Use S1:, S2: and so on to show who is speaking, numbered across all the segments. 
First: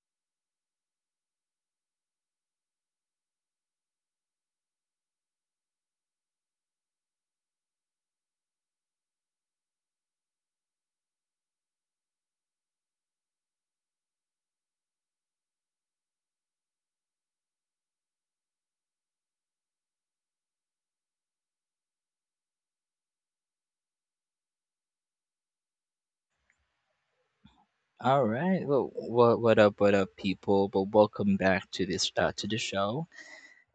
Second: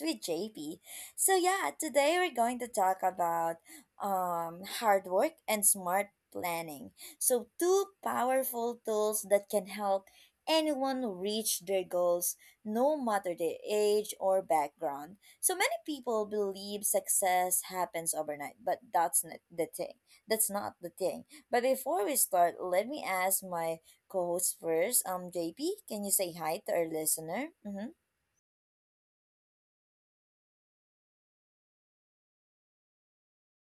S1: with JP. So yeah, today we're going to talk about hard work and smart planning. So two powerful tools that can help anyone reach their goals no matter their age or background. So many people believe success happens overnight, but that's not the thing. That's not the thing. But before we start, let me ask my co-host first. JP, can you say hi to our listener? Mm-hmm.
S2: All right. What up? What up, people? But welcome back to this to the show.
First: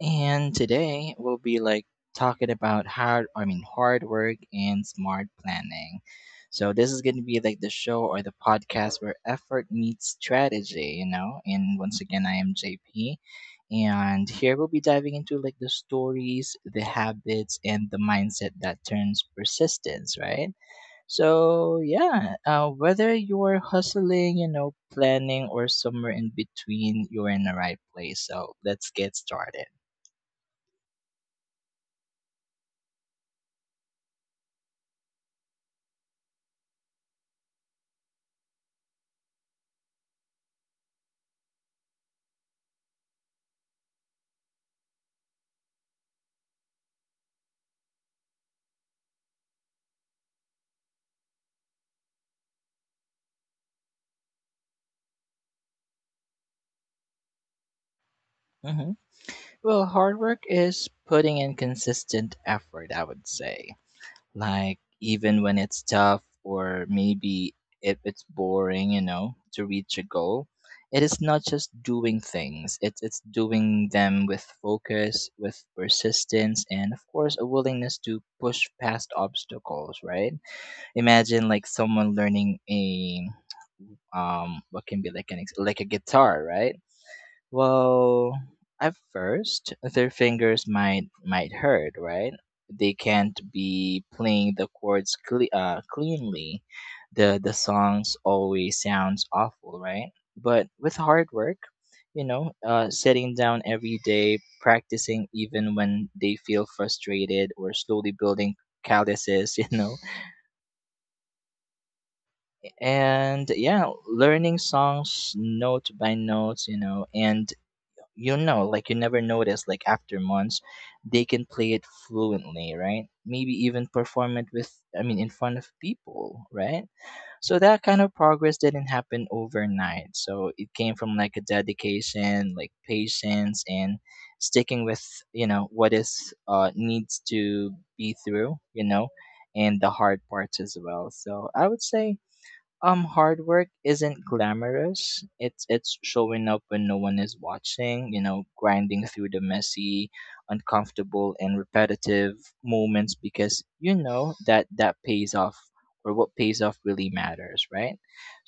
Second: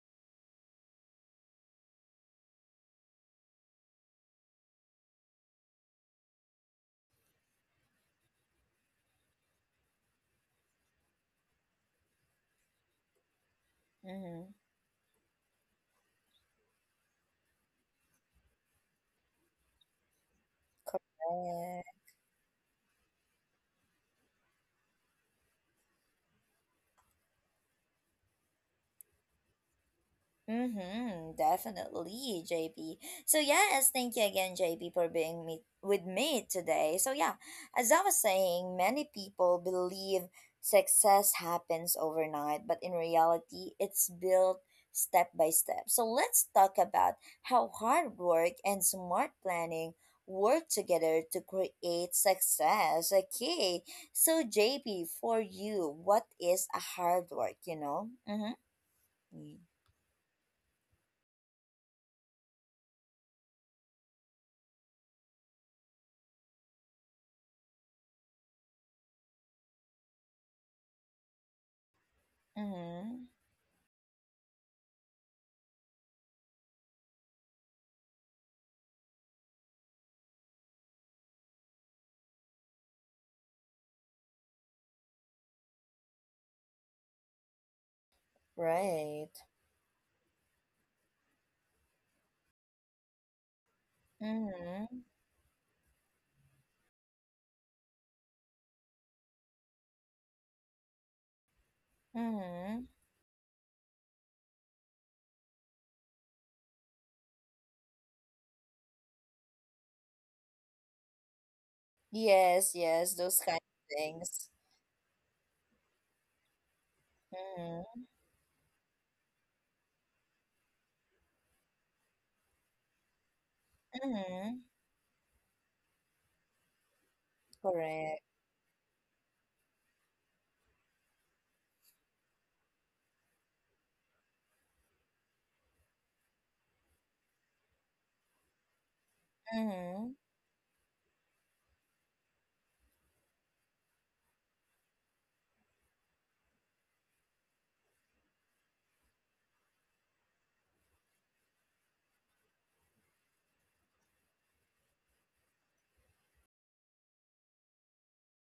S2: And today we'll be like talking about hard work and smart planning. So this is going to be like the show or the podcast where effort meets strategy, you know. And once again, I am JP, and
S1: Mm-hmm.
S2: here we'll be diving into like the stories, the habits, and the mindset that turns persistence, right? so
S1: Correct.
S2: yeah, uh, whether you're hustling, planning, or somewhere in between, you're in the right place. So let's get started.
S1: Mm-hmm, definitely, JP. So yes, thank you again, JP, for being me with me today. So yeah, as I was saying, many people believe success happens overnight, but in reality, it's built step by step. So let's talk about how hard work and smart planning work together to create success. Okay. So JP, for you, what is a hard work, you know? Mm-hmm.
S2: hmm Well, hard work is putting in consistent effort, I would say, like even when it's tough, or maybe if it's boring, you know, to reach a goal. It is not just doing things, it's
S1: Mm-hmm.
S2: it's doing them with focus, with persistence, and of course a willingness to push past obstacles, right? Imagine like someone learning a what can be like an ex- like a guitar, right? Well, at
S1: Right.
S2: first, their fingers might hurt, right? They can't be playing the
S1: Mm-hmm.
S2: chords cleanly. The songs always sounds awful, right? But with hard work,
S1: Mm-hmm.
S2: sitting down every day, practicing even when they feel frustrated, or slowly building calluses, you know,
S1: Yes, yes, those kind
S2: and
S1: of
S2: yeah,
S1: things.
S2: learning songs note by note, you know. And
S1: Mm-hmm.
S2: you know, like you never notice, like after months, they can play it fluently, right? Maybe even perform it
S1: Mm-hmm.
S2: with, in front of people, right? So that kind
S1: Correct.
S2: of progress didn't happen overnight. So it came from like a dedication, like patience, and sticking with, you know, what needs to be through, you know, and the
S1: Mm-hmm.
S2: hard parts as well. So I would say hard work isn't glamorous. It's showing up when no one is watching, you know, grinding through the messy, uncomfortable, and repetitive moments because you know that that pays off, or what pays off really matters, right?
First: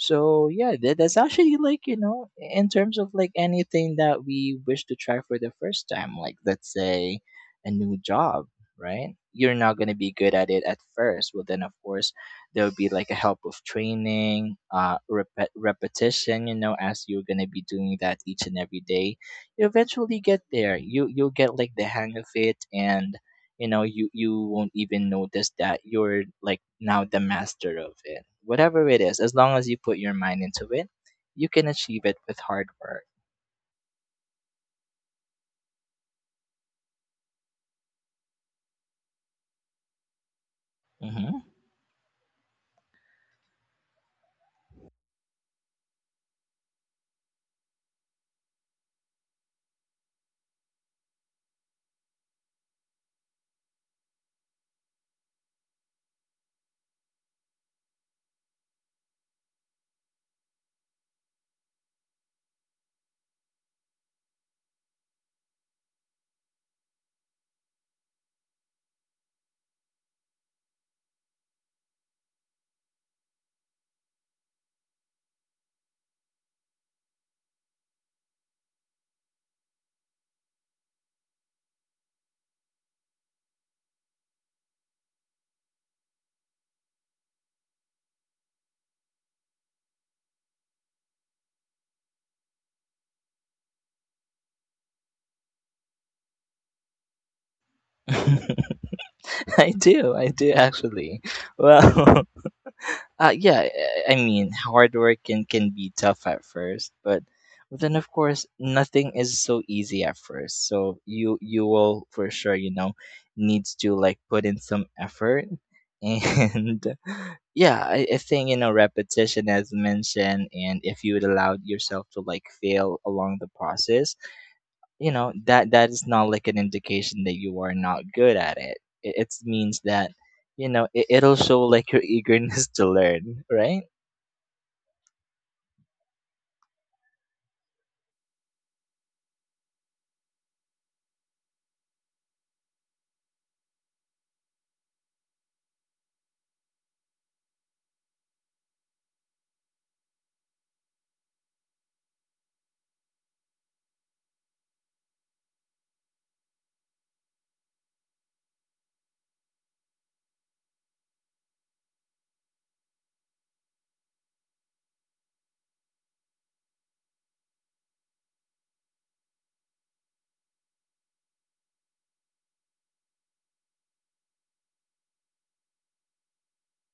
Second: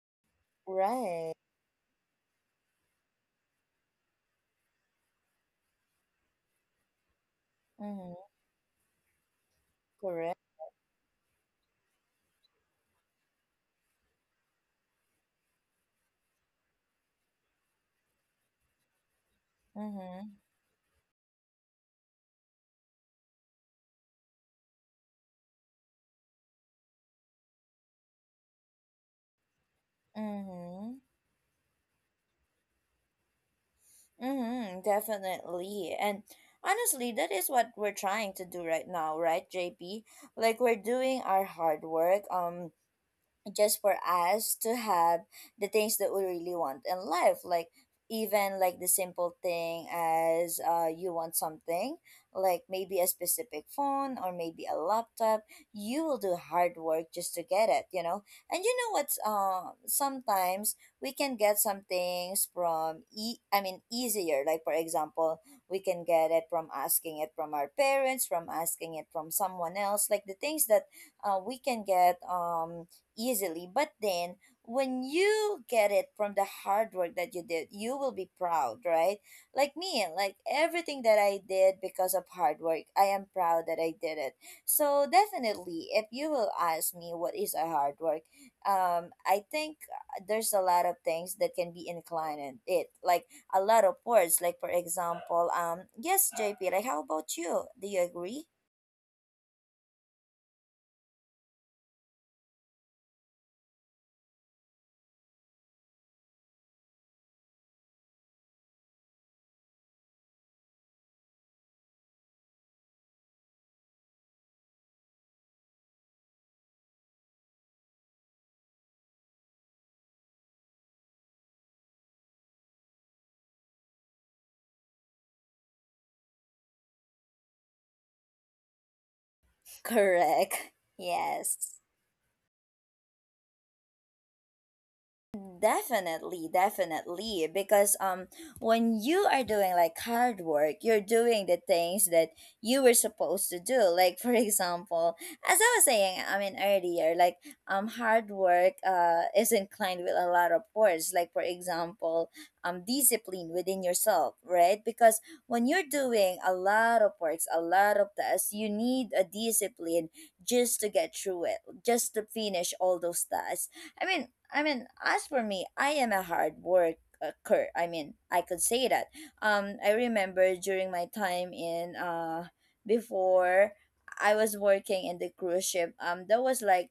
S2: So yeah, that,
S1: Right.
S2: that's actually like, you know, in terms of like anything that we wish to try for the first time, like let's say a new
S1: Mm-hmm.
S2: job, right? You're not gonna be good
S1: Correct.
S2: at it at first. Well, then of course there would be like a help of training, repetition, you know, as you're going to be doing that each and every day, you eventually
S1: Mm-hmm.
S2: get there. You'll get like the hang of it, and you know, you won't even notice that you're like now the master of it, whatever it is. As long as you put your mind into it,
S1: Mm-hmm.
S2: you can achieve it with hard work.
S1: Mm-hmm. Definitely. And honestly, that is what we're trying to do right now, right, JP? Like we're doing
S2: hmm
S1: our hard work. Just for us to have the things that we really want in life, like even like the simple thing as, you want something, like maybe a specific phone or maybe a laptop, you will do hard work just to get it, you know. And you know what's, sometimes we can get some things from easier like for example, we can get it from asking it from our parents, from asking it from someone else, like the things that, we can get easily. But then when you get it from the hard work that you did, you will be proud, right? Like me, like everything that I did because of hard work, I am proud that I did it. So definitely, if you will ask me what is a hard work, I think there's a lot of things that can be inclined in it, like a lot of words. Like for example, yes, JP. Like, how about you? Do you agree?
S2: I do actually. Well, uh yeah I mean, hard work can be tough at first, but then of course nothing is so easy at first, so you will for sure, you know, needs to like put in some effort. And yeah, I think, you know, repetition, as mentioned, and if you would allow yourself to like fail along the process, you know that that is not like an indication that you are not good at it. It means that you
S1: Correct.
S2: know it'll show
S1: Yes.
S2: like your eagerness to learn, right?
S1: Definitely, definitely. Because when you are doing like hard work, you're doing the things that you were supposed to do. Like for example, as I was saying, I mean earlier, like hard work is inclined with a lot of words. Like for example, discipline within yourself, right? Because when you're doing a lot of works, a lot of tasks, you need a discipline just to get through it, just to finish all those tasks. I mean, I mean, as for me, I am a hard worker. I mean, I could say that. I remember during my time in before I was working in the cruise ship. That was like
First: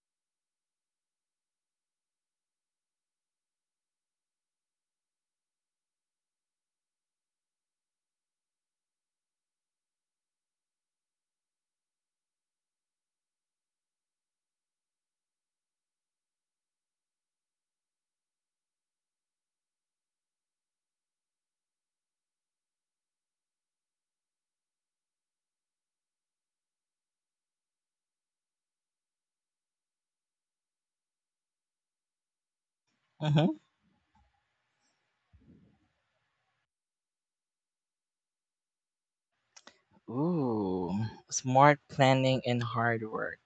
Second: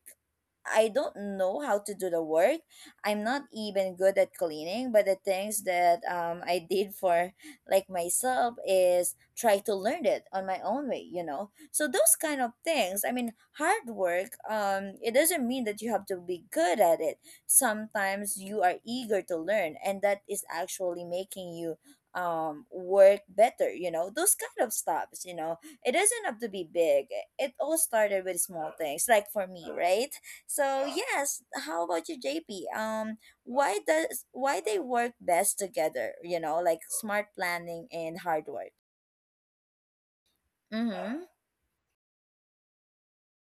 S1: I don't know how to do the work. I'm not even good at cleaning, but the things that I did for like myself is try to learn it on my own way, you know. So those kind of things, I mean, hard work, it doesn't mean that you have to be good at it. Sometimes you are eager to learn and that is actually making you work better, you know, those kind of stops, you know. It doesn't have to be big. It all started with small things, like for me, right? So yes, how about you, JP?
S2: Mm-hmm.
S1: Why they work best together, you know, like smart planning and hard work?
S2: Ooh,
S1: Mm-hmm.
S2: smart planning and hard work.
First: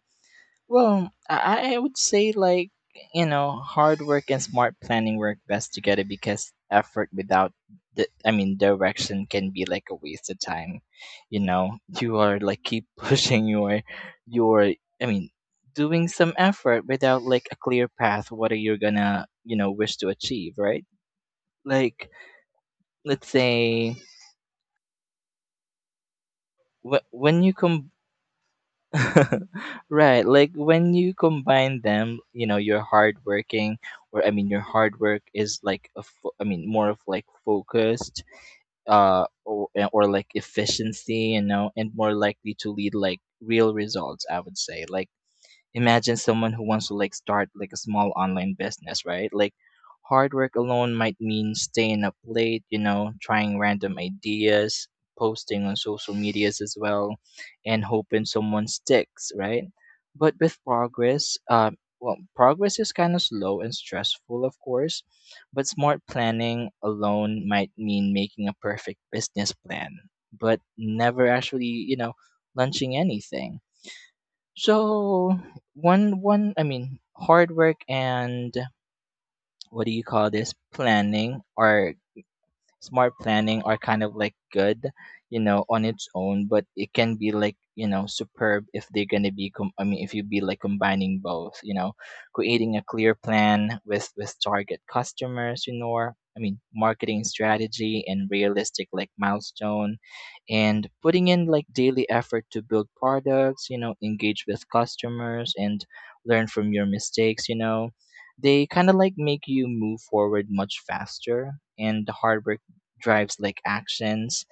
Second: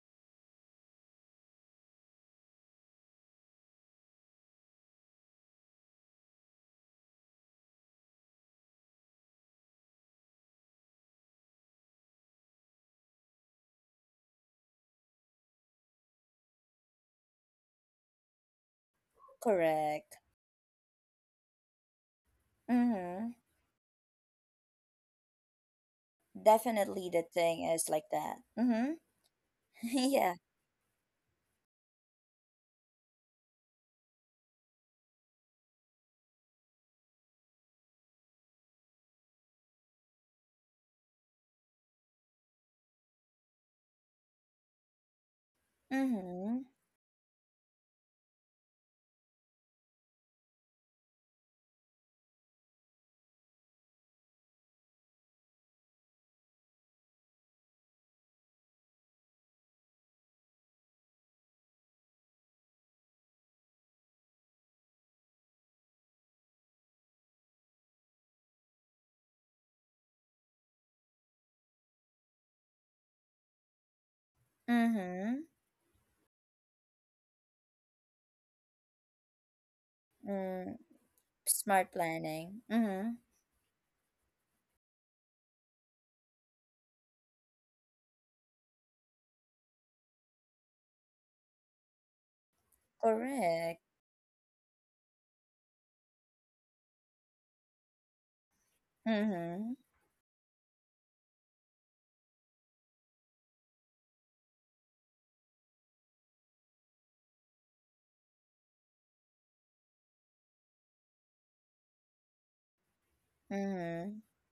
S2: Well, I would say like, you know, hard work and smart planning work best together because effort without direction can be like a waste of time. You know, you are like keep pushing your I mean, doing some effort without like a clear path. What are you gonna, you know, wish to
S1: Correct.
S2: achieve, right? Like, let's
S1: Mm-hmm.
S2: say
S1: Definitely, the
S2: when you
S1: thing is
S2: come
S1: like that. Mm-hmm.
S2: right.
S1: Yeah.
S2: Like when you combine them, you know, you're hardworking, your hard work is like a fo- I mean, more of like focused, or like efficiency, you know, and more likely to lead like real results, I would say. Like, imagine someone
S1: Mm-hmm.
S2: who wants to like start like a small online business, right? Like hard work alone might mean staying up late, you know, trying random ideas, posting on social medias as well, and hoping someone sticks, right? But with progress, progress is kind of slow and stressful of course, but smart planning alone might mean making a perfect business plan, but never actually, you know, launching anything. So
S1: Mm-hmm.
S2: one one I mean hard work and what do you call this
S1: Mm,
S2: planning
S1: smart
S2: are—
S1: planning.
S2: smart
S1: Mhm.
S2: planning are kind of like good, you know, on its own, but it can be like, you know, superb if they're going to be if you be like combining both, you know, creating a clear plan
S1: Correct.
S2: with target customers, you know, I mean, marketing strategy and realistic like
S1: Mhm.
S2: milestone, and putting in like daily effort to build products, you know, engage with customers and learn from your mistakes, you know. They kind of like make you move forward much faster. And the hard drives like
S1: Mhm.
S2: actions,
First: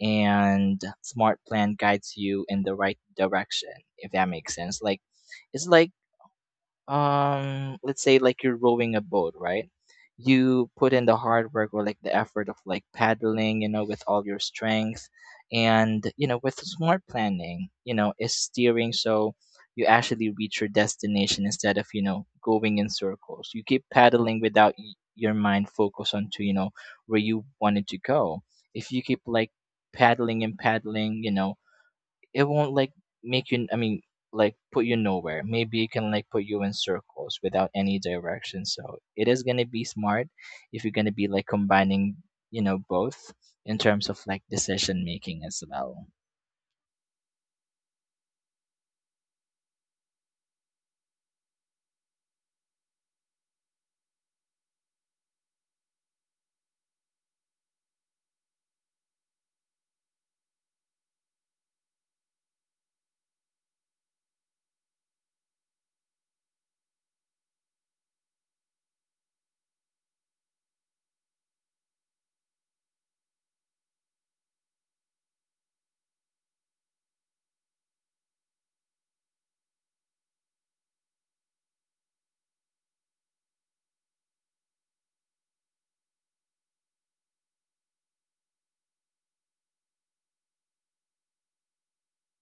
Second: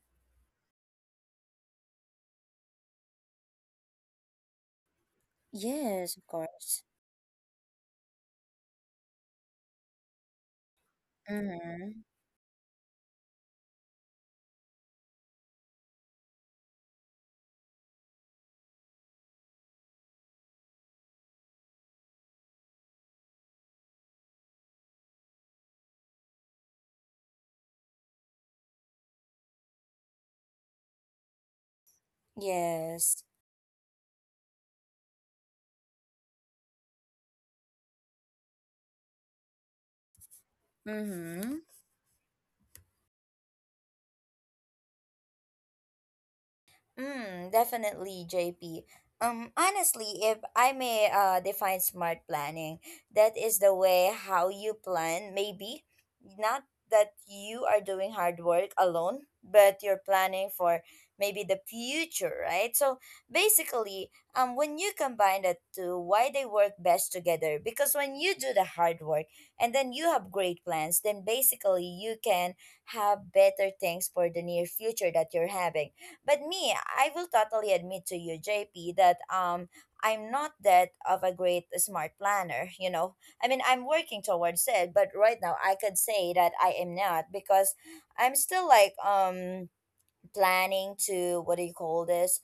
S2: and smart plan guides you in the right direction, if that makes sense. Like it's like,
S1: Yes, of course.
S2: let's say like you're rowing a boat, right? You put in the hard work, or like
S1: Mhm.
S2: the effort of like paddling, you know, with all your strength, and you know, with smart planning, you know, is steering, so you actually reach your destination instead of, you know, going in circles. You keep paddling without your mind focus onto, you know, where you wanted to go. If you keep like paddling and paddling, you know, it won't like
S1: Yes.
S2: make you I mean like put you nowhere. Maybe it can like put you in circles without any direction. So it is going to be smart if you're going to be like
S1: Mhm.
S2: combining, you know, both, in terms of like decision making as well.
S1: Mm, definitely, JP. Honestly, if I may define smart planning, that is the way how you plan, maybe. Not that you are doing hard work alone, but you're planning for maybe the future, right? So basically, when you combine the two, why they work best together? Because when you do the hard work and then you have great plans, then basically you can have better things for the near future that you're having. But me, I will totally admit to you, JP, that I'm not that of a great, smart planner, you know. I mean, I'm working towards it, but right now I could say that I am not because I'm still like planning to what do you call this?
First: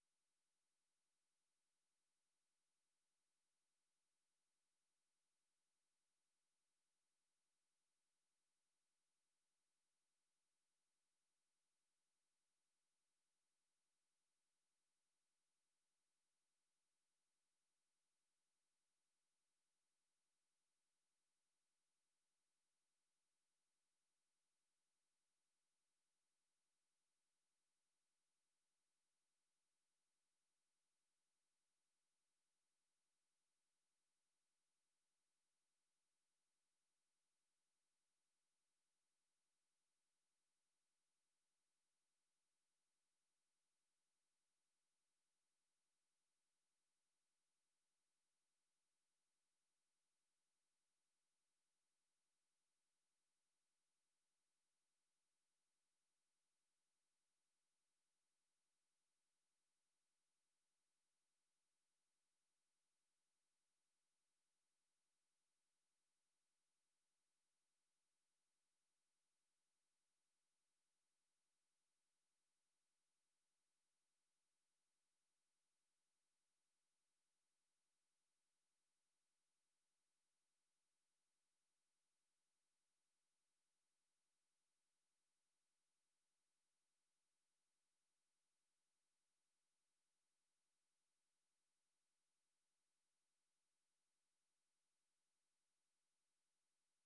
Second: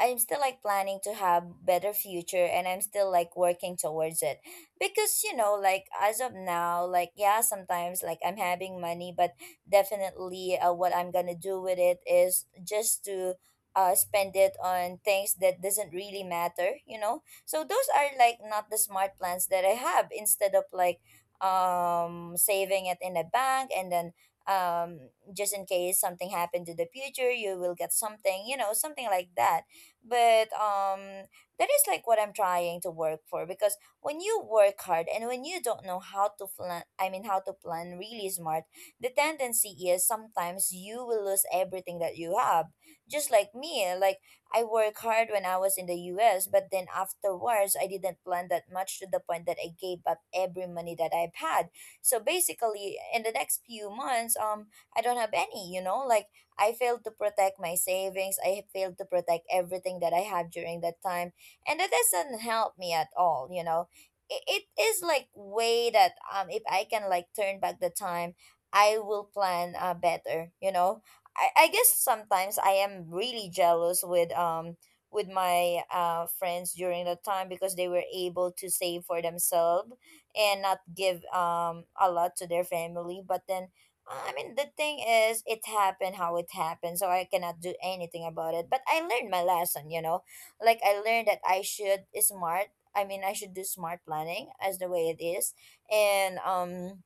S1: I'm still like planning to have better future and I'm still like working towards it. Because you know, like as of now, like yeah, sometimes like I'm having money, but definitely what I'm going to do with it is just to spend it on things that doesn't really matter, you know? So those are like not the smart plans that I have, instead of like saving it in a bank and then um just in case something happened to the future, you will get something, you know, something like that. But that is like what I'm trying to work for, because when you work hard and when you don't know how to plan, I mean how to plan really smart, the tendency is sometimes you will lose everything that you have, just like me. Like I work hard when I was in the US, but then afterwards I didn't plan that much to the point that I gave up every money that I've had. So basically in the next few months, I don't have any, you know, like I failed to protect my savings. I failed to protect everything that I have during that time. And that doesn't help me at all, you know. It is like way that if I can like turn back the time, I will plan better, you know. I guess sometimes I am really jealous with my friends during that time because they were able to save for themselves and not give a lot to their family, but then I mean, the thing is, it happened how it happened, so I cannot do anything about it. But I learned my lesson, you know? Like, I learned that I should smart, I mean, I should do smart planning as the way it is. And,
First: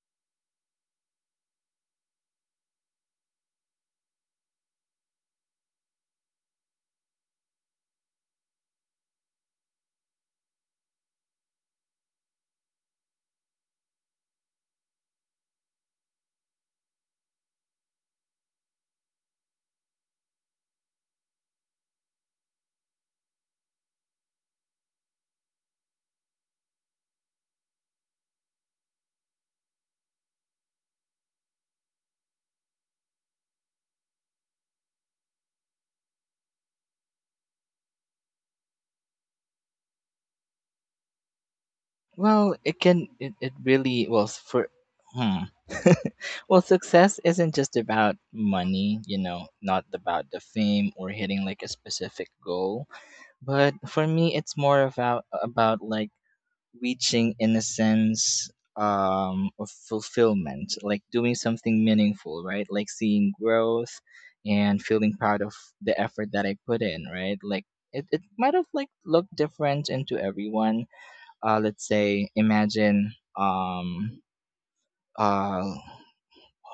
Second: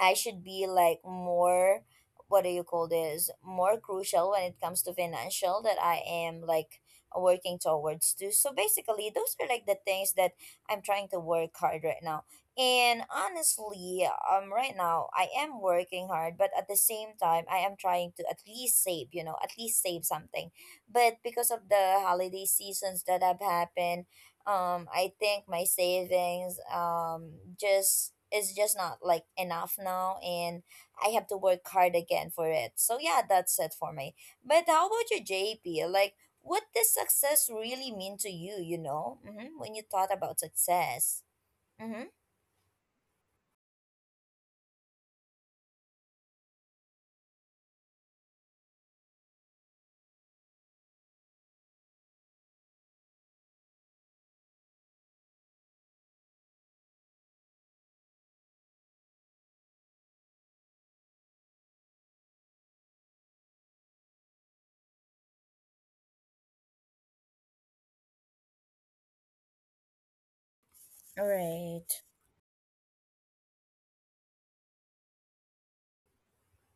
S1: I should be like more what do you call this, more crucial when it comes to financial, that I am like working towards too. So basically those are like the things that I'm trying to work hard right now. And honestly, right now I am working hard, but at the same time I am trying to at least save, you know, at least save something. But because of the holiday seasons that have happened, I think my savings just is just not like enough now, and I have to work hard again for it. So yeah, that's it for me. But how about you, JP? Like what does success really mean to you, you know? Mm-hmm. When you thought about success. Mm-hmm.
S2: Well it can it, it really well s- for hmm. Well, success isn't just about money, you know, not about the fame or hitting like a specific goal, but for me it's more about like reaching in a sense, of fulfillment, like doing something meaningful, right? Like seeing growth and feeling proud of the effort that I put in, right? Like it might have like looked different into everyone. Let's
S1: Right.
S2: say imagine uh,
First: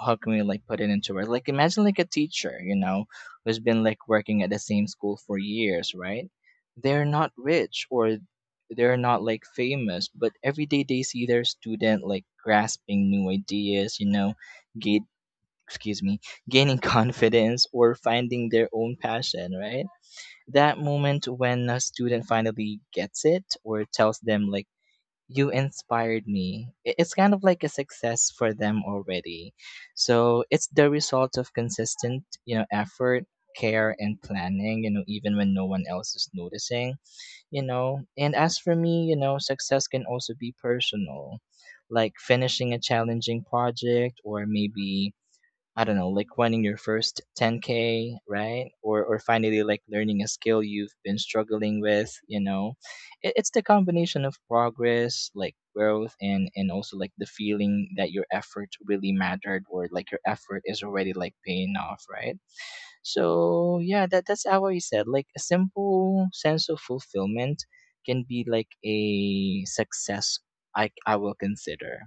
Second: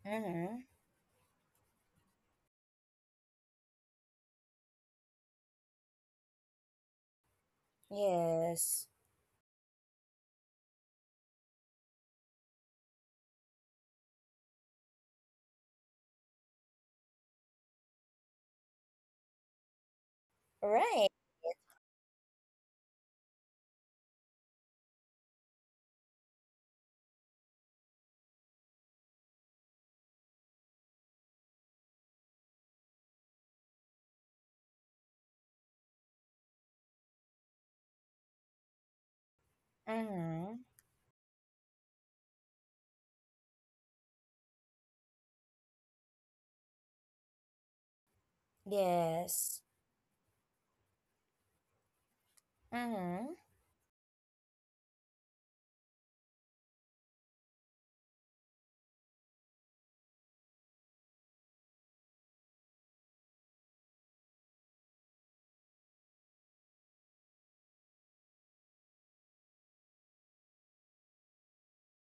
S2: how can we
S1: Mm-hmm.
S2: like put it into words? Like imagine like a teacher, you know, who's been like working at the same school for years, right? They're not rich, or
S1: Yes.
S2: they're not like famous, but every day they see their student like grasping new ideas, you know, gate excuse me, gaining confidence or finding their own passion, right? That
S1: Right.
S2: moment when a student finally gets it or tells them like, you inspired me. I- It's kind of like a success for them already. So it's the result of consistent, you know, effort, care and planning, you know, even when no one else is noticing, you know. And as for me, you know, success can also
S1: Mm-hmm.
S2: be personal, like finishing a challenging project, or maybe I don't know, like running your first 10K, right? Or finally
S1: Yes.
S2: like learning a skill you've been struggling with, you know? It,
S1: Mm-hmm.
S2: it's the combination of progress, like growth, and also like the feeling that your effort really mattered, or like your effort is already like paying off, right? So yeah, that that's how I said. Like a simple sense of fulfillment can be like a success, I will consider.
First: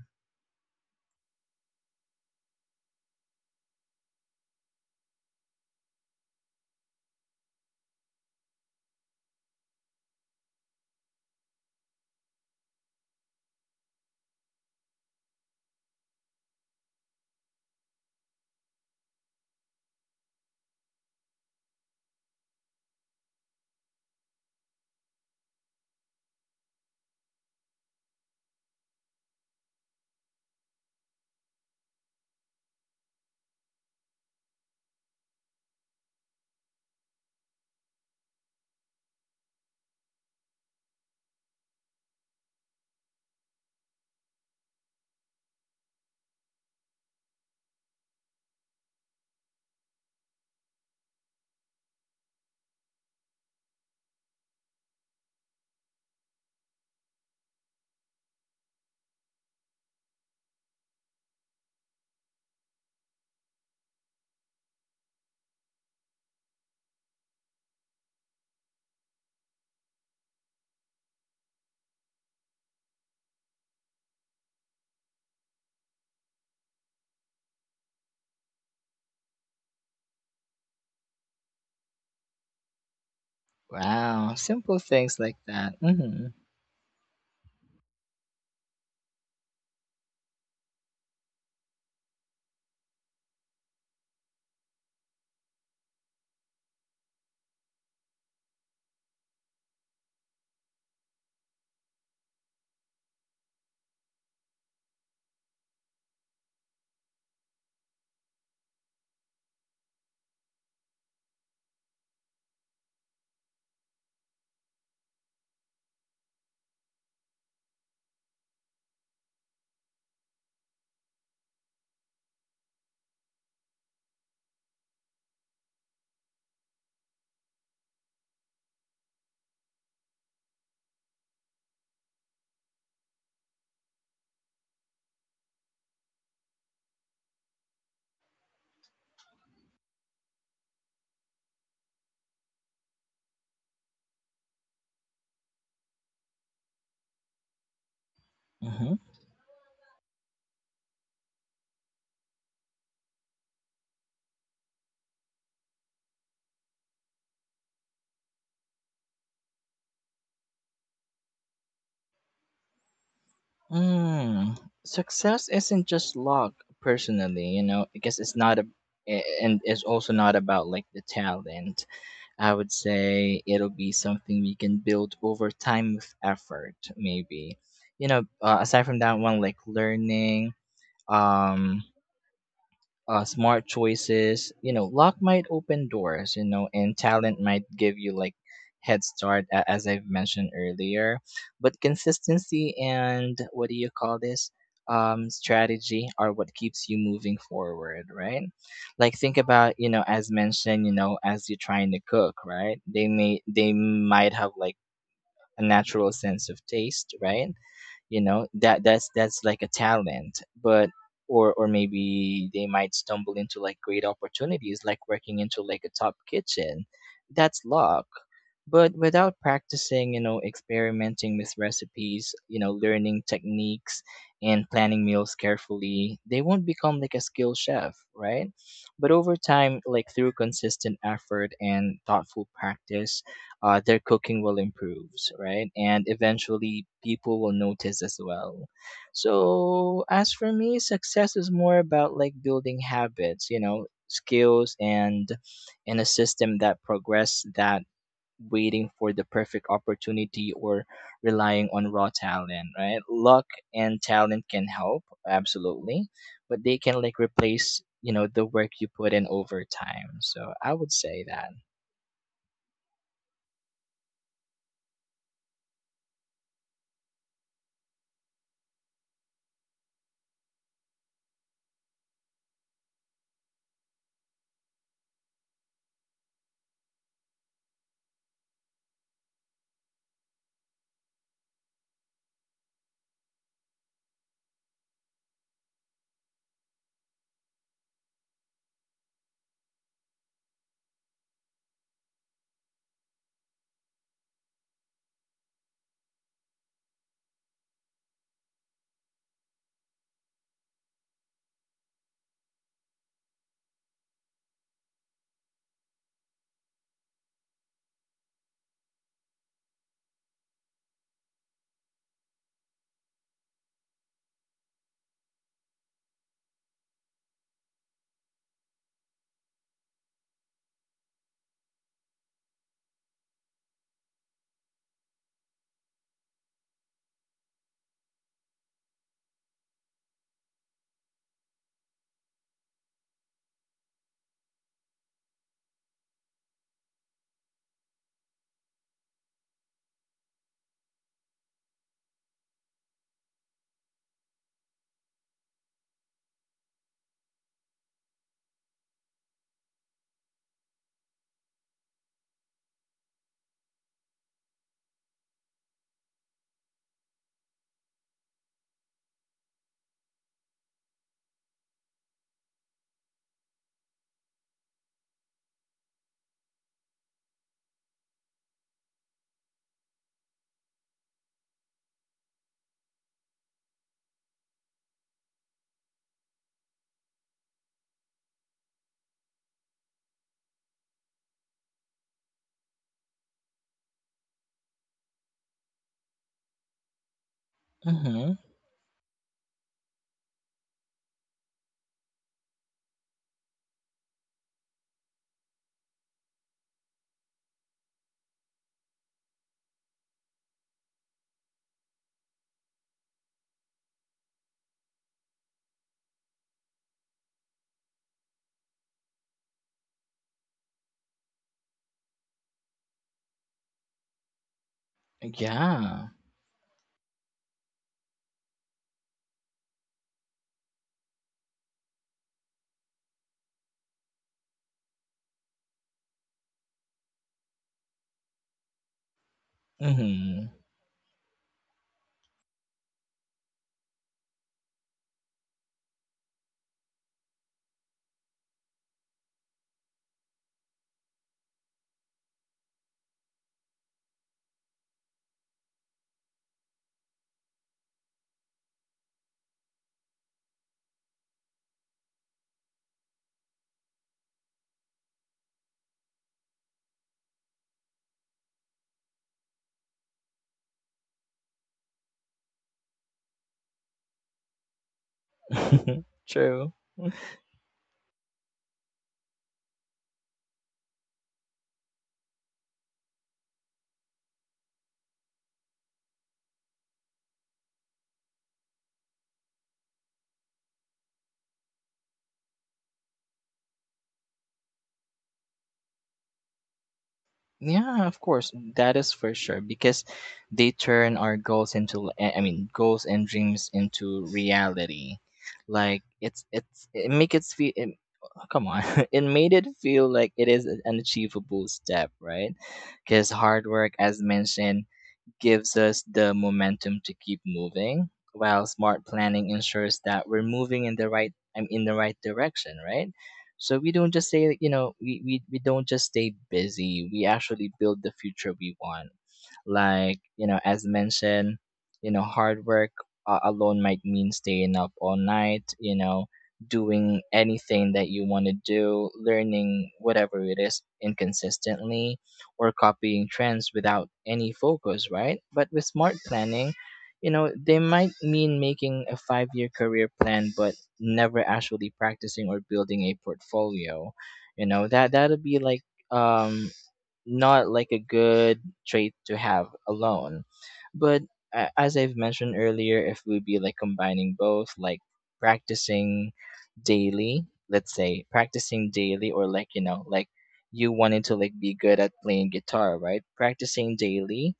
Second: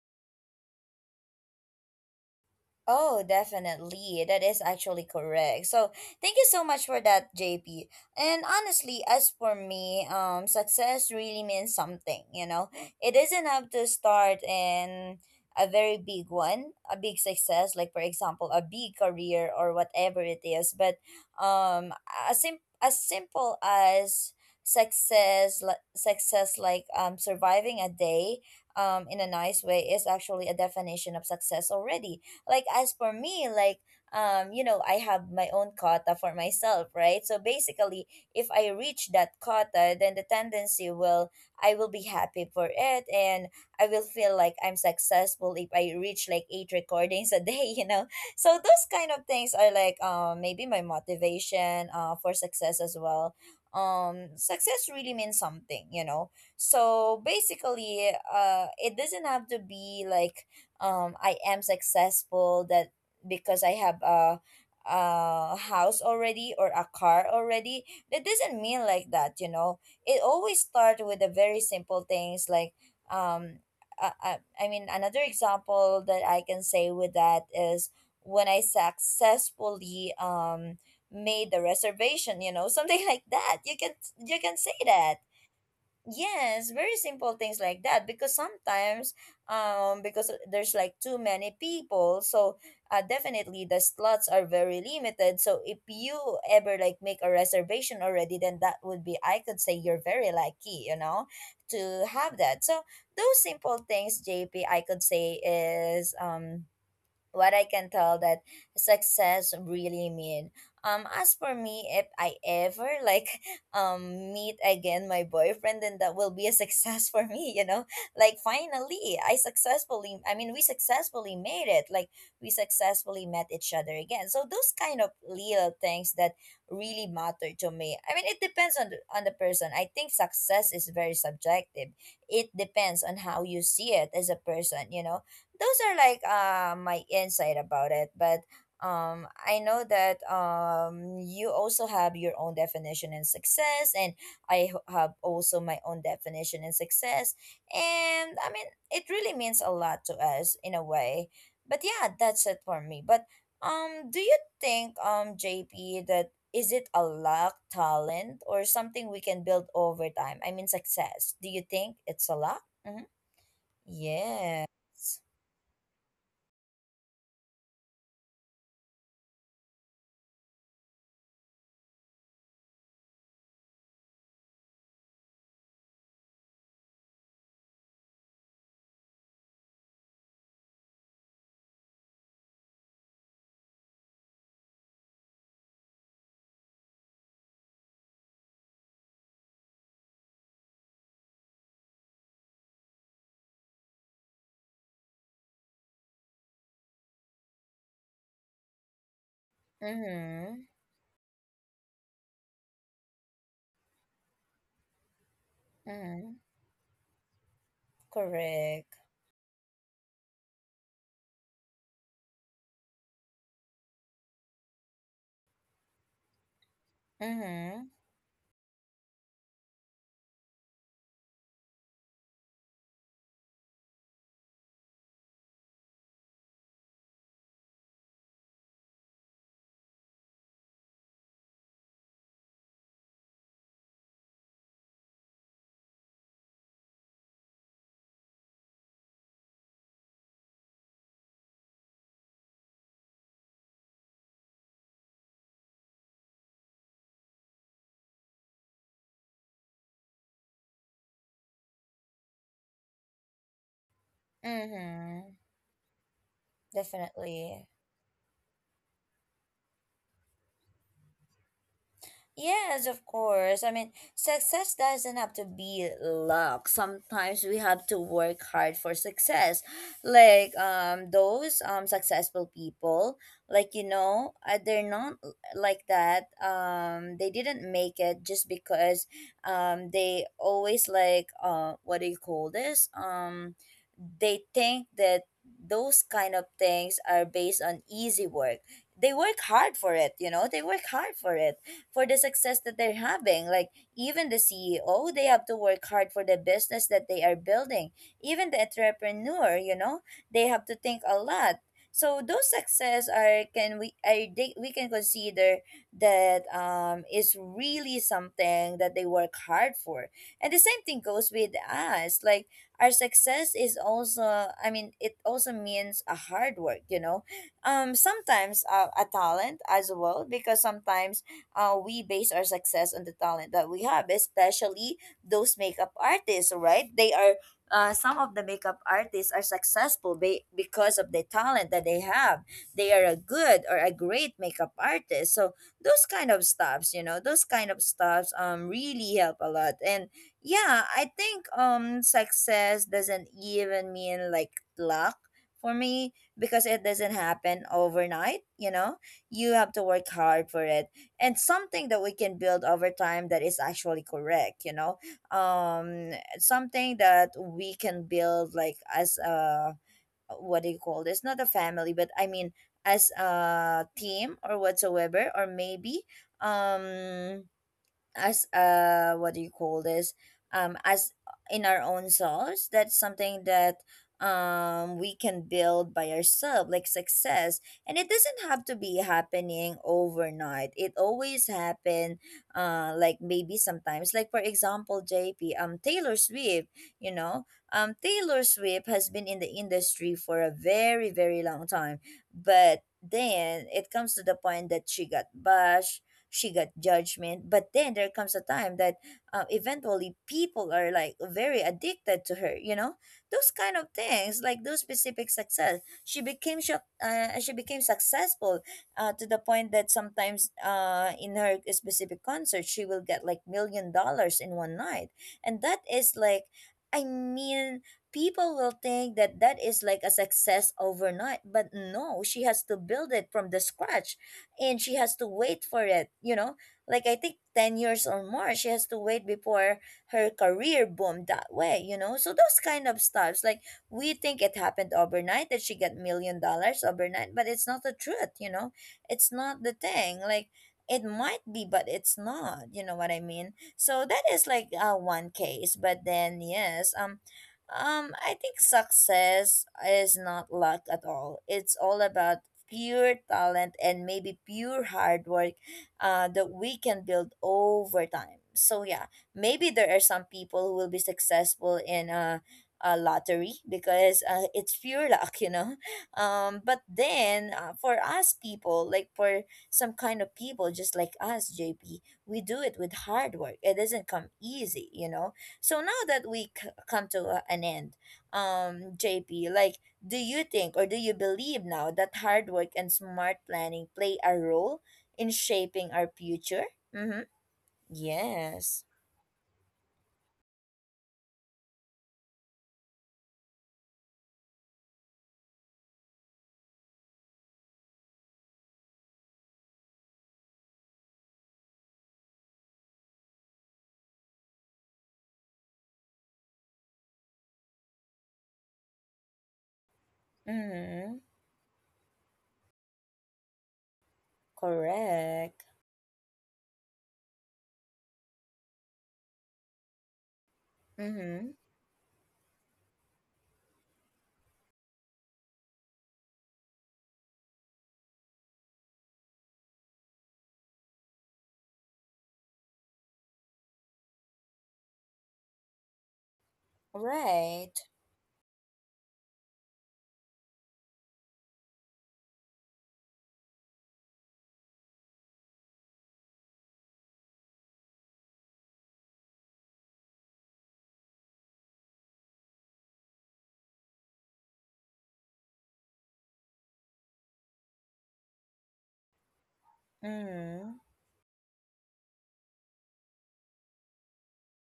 S1: Oh, definitely. That is actually correct. So, thank you so much for that, JP. And honestly, as for me, success really means something, you know? It doesn't have to start in a very big one, a big success, like for example, a big career or whatever it is, but um as simple as success like surviving a day in a nice way is actually a definition of success already. Like as for me, like you know, I have my own quota for myself, right? So basically if I reach that quota, then the tendency will, I will be happy for it, and I will feel like I'm successful if I reach like eight recordings a day, you know. So those kind of things are like maybe my motivation for success as well. Success really means something, you know. So basically it doesn't have to be like I am successful that because I have a house already or a car already. That doesn't mean like that, you know. It always starts with the very simple things, like um I, I, I mean, another example that I can say with that is when I successfully made the reservation, you know, something like that, you can
S2: Wow,
S1: say
S2: simple
S1: that.
S2: things like that. Mm-hmm.
S1: Yes, very simple things like that because sometimes because there's like too many people, so definitely the slots are very limited, so if you ever like make a reservation already, then that would be, I could say, you're very lucky, you know, to have that. So those simple things, JP, I could say is what I can tell that success really mean. As for me, if I ever like meet again my boyfriend, then that will be a success for me. You know, like finally, I mean, we successfully made it. Like we successfully met each other again. So those kind of little things that really matter to me. I mean, it depends on on the person. I think success is very subjective. It depends on how you see it as a person. You know those are like my insight about it but I know that you also have your own definition in success and have also my own definition in success and I mean
S2: Mm-hmm.
S1: it really means a lot to us in a way but yeah, that's it for me but do you think JP, that is it a luck talent or something we can build over time? I mean success, do you think it's a luck? Mm-hmm.
S2: Mm,
S1: Yeah.
S2: success isn't just luck personally, you know, because it's not a— a- and it's also not about like the talent. I would say it'll be something we can build over time with effort, maybe. You know, aside from that one, like learning, um, smart choices. You know, luck might open doors, you know, and talent might give you like head start, as I've mentioned earlier. But consistency and what do you call this? Strategy are what keeps you moving forward, right? Like think about, you know, as
S1: Mhm.
S2: mentioned, you know, as you're trying to cook, right? They might have like a natural
S1: Mhm.
S2: sense of taste, right? You know, that
S1: Correct.
S2: that's like a talent, but or maybe they might stumble into like great opportunities, like working into like a top kitchen. That's
S1: Mhm.
S2: luck. But without practicing, you know, experimenting with recipes, you know, learning techniques and planning meals carefully, they won't become like a skilled chef, right? But over time, like through consistent effort and thoughtful practice, their cooking will improve, right? And eventually people will notice as well. So, as for me, success is more about like building habits, you know, skills, and in a system that progress, that waiting for the perfect opportunity or relying on raw talent, right? Luck and talent can help,
S1: Mhm.
S2: absolutely, but they can like
S1: Definitely.
S2: replace, you know, the work you put in over time. So, I would say that.
S1: Yes, of course. I mean, success doesn't have to be luck. Sometimes we have to work hard for success. Like those successful people, like you know, they're not like that. They didn't make it just because they always like what do you call this? They think that those kind of things are based on easy work. They work hard for it, you know. They work hard for it for the success that they're having. Like even the CEO, they have to work hard for the business that they are building. Even the entrepreneur, you know, they have to think a lot. So those success are can we are they, we can consider that is really something that they work hard for. And the same thing goes with us. Like our success is also, I mean, it also means a hard work, you know, sometimes a talent as well because sometimes we base our success on the talent that we have, especially those makeup artists, right? They are some of the makeup artists are successful because of the talent that they have. They are a good or a great makeup artist. So those kind of stuffs, you know, those kind of stuffs really help a lot. And yeah, I think success doesn't even mean like luck for me because it doesn't happen overnight, you know. You have to work hard for it and something that we can build over time. That is actually correct, you know. um Something that we can build like as a, what do you call this, not a family but I mean as a team or whatsoever, or maybe um as what do you call this as in our own selves, that's something that we can build by ourselves, like success. And it doesn't have to be happening overnight, it always happen like maybe sometimes, like for example JP, Taylor Swift, you know,
S2: Mhm.
S1: Taylor Swift has been in the industry for a very long time, but then it comes to the point that she got bashed, she got judgment, but then there comes a time that eventually people are like very addicted to her, you know. Those kind of things, like those specific success, she became successful to the point that sometimes in her specific concert she will get like $1 million in one night. And that
S2: Yeah.
S1: is like, I mean, people will think that that is like a success overnight, but no, she has to build it from the scratch and she has to wait for it, you know? Like I think 10 years or more she has to wait before her
S2: Mhm.
S1: career boomed that way, you know? So those kind of stuffs, like we think it happened overnight that she got $1 million overnight, but it's not the truth, you know? It's not the thing. Like it might be but it's not, you know what I mean. So that is like one case, but then yes, I think success is not luck at all, it's all about pure talent and maybe pure hard work that we can build over time. So yeah, maybe there are some people who will be successful in a lottery because it's pure luck, you know.
S2: True.
S1: But then for us people, like for some kind of people just like us, JP, we do it with hard work. It doesn't come easy, you know. So now that we come to an end, JP, like do you think or do you believe now that hard work and smart planning play a role in shaping our future? Mm-hmm.
S2: Yeah, of course.
S1: Yes.
S2: That is for sure because they turn our goals into— goals and dreams into reality. Like it's it make it feel it, come on. It made it feel like it is an achievable step, right? Because hard work, as mentioned, gives us the momentum to keep moving, while smart planning ensures that we're moving in the
S1: Mm-hmm.
S2: right— I'm in the right direction, right? So we don't just say, you know, we
S1: Correct.
S2: don't just stay busy. We actually build the future we want. Like, you know, as
S1: Mm-hmm.
S2: mentioned, you know, hard work, alone might mean staying up all night, you know, doing anything that you want to do, learning whatever it is inconsistently, or copying trends without any focus, right? But with smart planning, you know,
S1: Right.
S2: they might mean making a five-year career plan, but never actually practicing or building a portfolio. You know, that, that'll be like, um, not like a good trait to have alone. But as I've mentioned earlier, if we be like combining both, like practicing daily, let's say practicing daily, or like you know, like
S1: Mm-hmm.
S2: you wanted to like be good at playing guitar, right? Practicing daily,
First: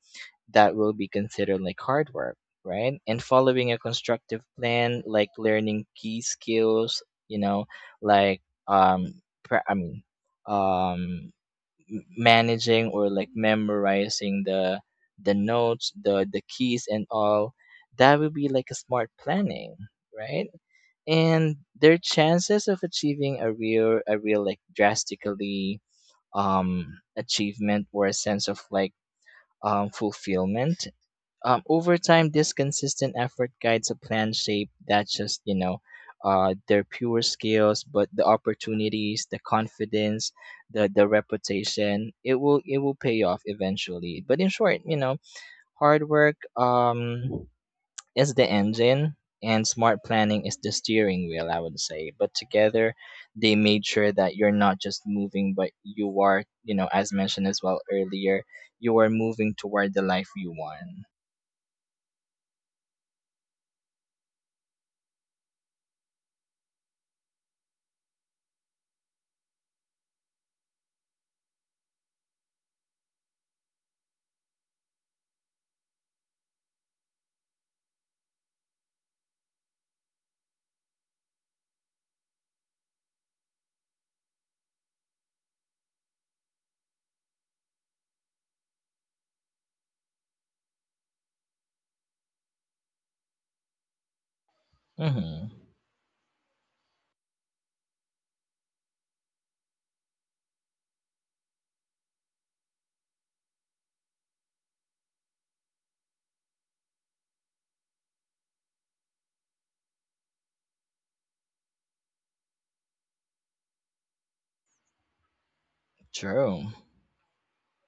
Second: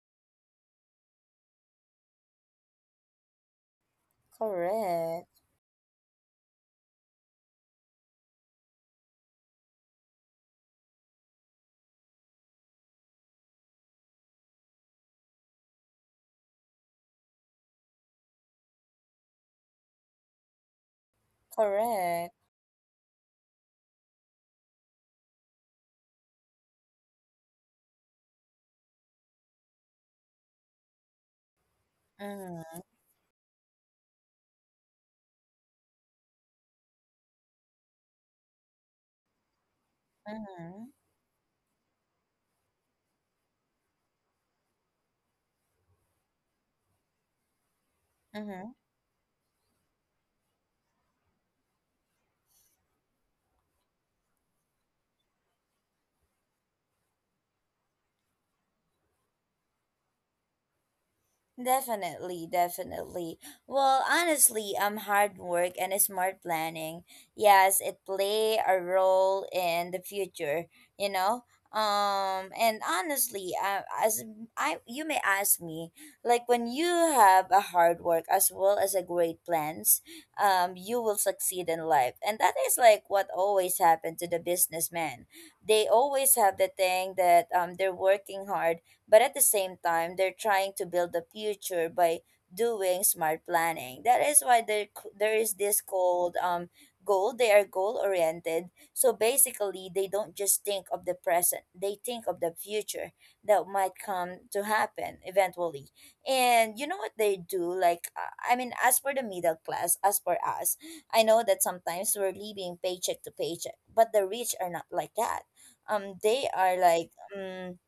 S2: that will be considered like hard work, right? And following a constructive plan, like
S1: Correct.
S2: learning key skills, you know, like um, pra- I mean, um managing or like memorizing the— notes, the keys and all, that would be like a smart planning, right? And their
S1: Correct.
S2: chances of achieving a real— a real like drastically achievement or a sense of like fulfillment over time, this
S1: Mm-hmm.
S2: consistent effort guides a plan shape that just, you know, their pure skills, but the opportunities, the confidence, the
S1: Mm-hmm.
S2: the reputation, it will pay off eventually. But in short, you know, hard work is the
S1: Mm-hmm.
S2: engine, and smart planning is the steering wheel, I would say. But together they made sure that you're not just moving, but you are, you know, as mentioned as well earlier, you are moving toward the life you want.
S1: Definitely, definitely. Well, honestly, hard work and smart planning, yes, it play a role in the future, you know. And honestly, as I, you may ask me, like when you have a hard work as well as a great plans, you will succeed in life, and that is like what always happened to the businessman. They always have the thing that they're working hard, but at the same time, they're trying to build the future by doing smart planning. That is why there there
S2: Mm-hmm.
S1: is this called goal. They are goal oriented. So basically, they don't just think of the present. They think of the future that might come to happen eventually. And you know what they do? Like I mean, as for the middle class, as for us, I know that sometimes we're living paycheck to paycheck, but the rich are not like that. They
S2: True.
S1: are like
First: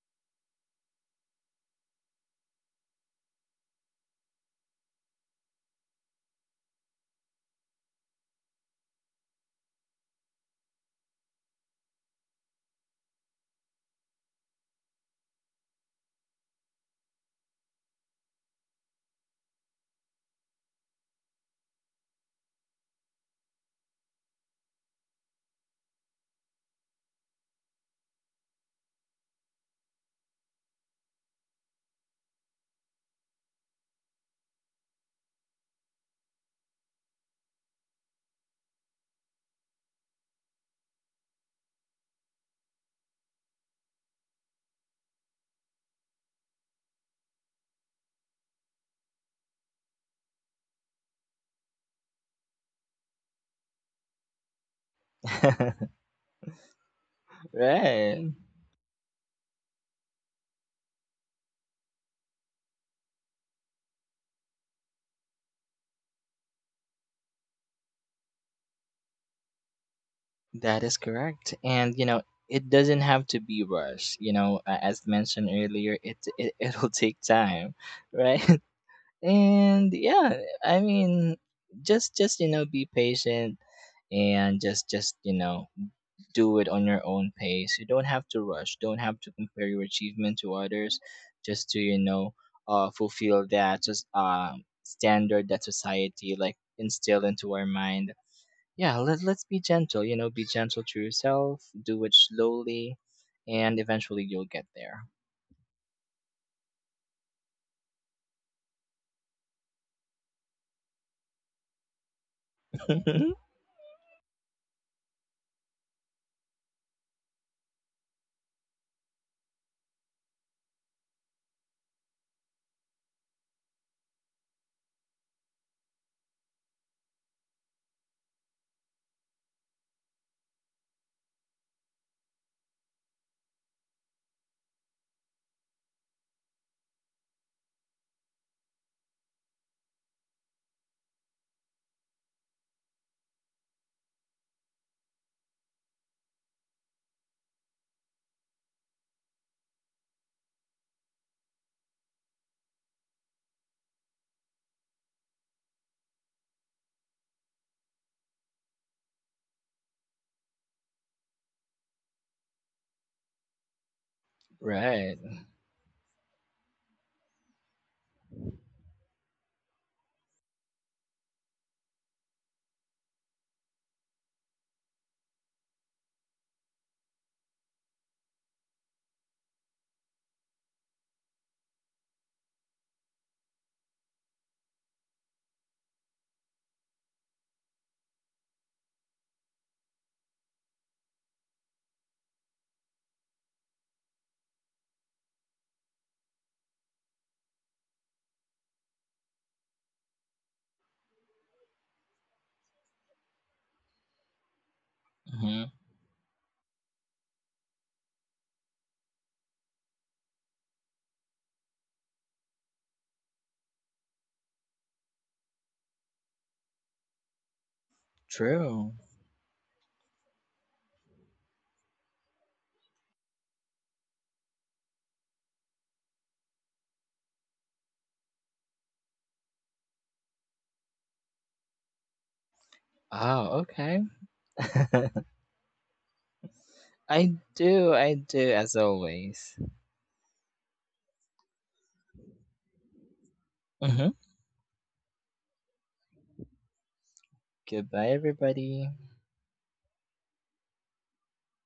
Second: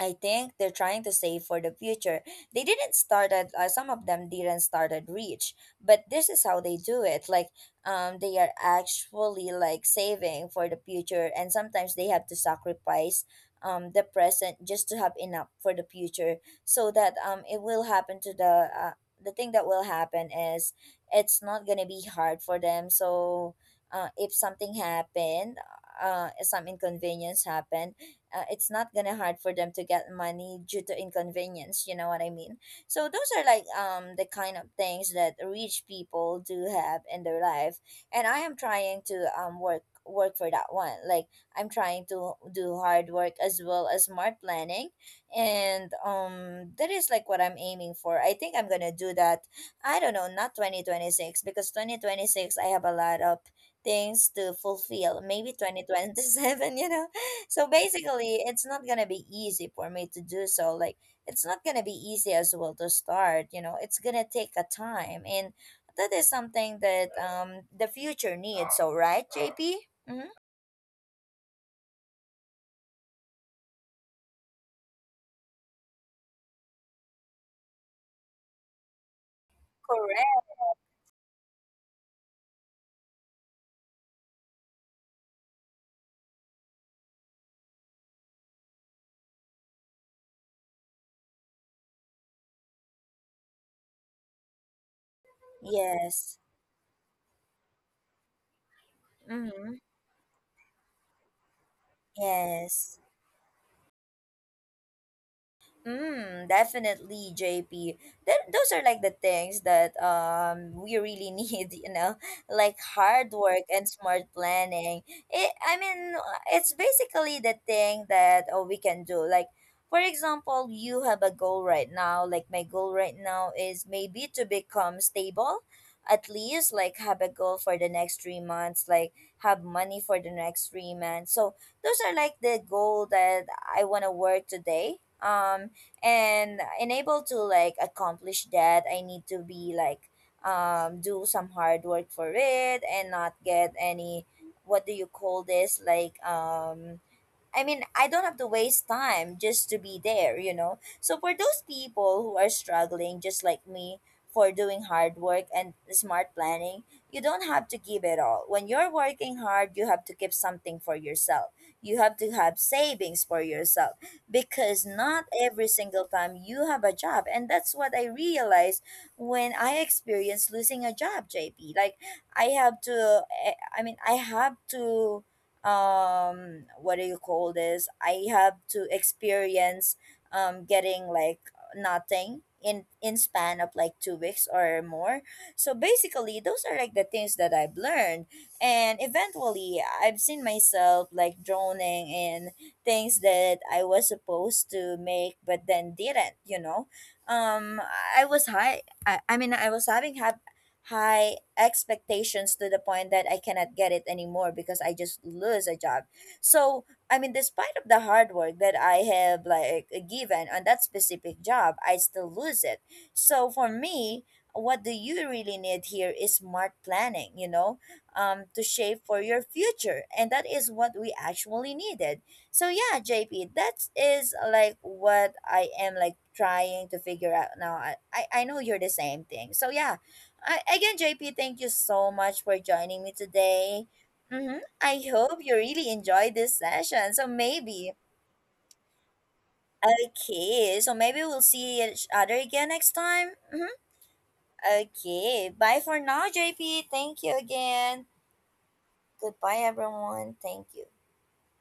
S1: I think they're trying to save for the future. They didn't start at some of them didn't start at Reach, but this is how they do it. Like they are actually like saving for the future, and sometimes they have to sacrifice the present just to have enough for the future so that it will happen to the thing that will happen is it's not going to be hard for them. So if something happened, if some inconvenience happened, it's not gonna hard for them to get money due to inconvenience, you know what I mean. So those are like the kind of things that rich people do have in their life, and I am trying to work for that one. Like I'm trying to do hard work as well as smart planning, and that is like what I'm aiming for. I think I'm gonna do that. I don't know, not 2026, because 2026 I have a lot of things to fulfill, maybe 2027. You know, so
S2: Right.
S1: basically, it's not gonna be easy for me to do so. Like, it's not gonna be easy as well to start. You know, it's gonna take a time, and that is something that the future needs. So right, JP? Mm-hmm.
S2: That is correct. And you know, it doesn't have to be rushed. You know, as mentioned earlier, it it'll take time, right? And yeah,
S1: Correct.
S2: I mean, just you know, be patient, and just you know, do it on your own pace. You don't have to rush. Don't have to compare your achievement to others, just to you know, fulfill that just standard that society
S1: Yes.
S2: like instilled into our mind. Yeah, let, let's be
S1: Mm-hmm.
S2: gentle, you know, be gentle to yourself, do it slowly,
S1: Yes.
S2: and eventually you'll get there.
S1: Mm, definitely, JP. That those are like the things that we really need, you know, like hard work and smart planning. It, I mean, it's basically the thing that oh, we can do. Like, for example, you have a goal right now. Like my goal right now is maybe to become stable, at least like have a goal for the next 3 months, like have money for the next 3 months. So those are like the goal that I wanna work today. And in able to like accomplish that, I need to be like, do some hard work for it and not get any, what do you call this, like, I mean, I don't have to waste time just to be there, you know? So for those people who are struggling, just like me, for doing hard work and smart planning, you don't have to give it all. When you're working hard, you have to keep something for yourself. You have to have savings for yourself because
S2: Right.
S1: not every single time you have a job. And that's what I realized when I experienced losing a job, JP. Like, I, mean, I have to what do you call this I have to experience getting like nothing in span of like 2 weeks or more. So basically, those are like the things that I've learned, and eventually I've seen myself like droning in things that I was supposed to make but then didn't, you know. I, mean, I was having high expectations to the point that I cannot get it anymore because I just
S2: Hmm.
S1: lose a job. So, I mean, despite of the hard work that I have like given on that specific job, I still lose it. So for me, what do you really need here is smart planning, you know, to
S2: True.
S1: shape for your future. And that is what we actually needed. So yeah, JP, that is like what I am like trying to figure out now. I know you're the same thing. So yeah, again, JP, thank you so much for joining me
S2: Oh,
S1: today.
S2: okay.
S1: Mm-hmm. I hope you really enjoyed this session. So
S2: I do,
S1: maybe,
S2: I do as always.
S1: okay, so maybe we'll see each other again next time. Mm-hmm.
S2: Hmm.
S1: Okay, bye for now, JP. Thank you
S2: Goodbye,
S1: again.
S2: everybody.
S1: Goodbye, everyone. Thank you.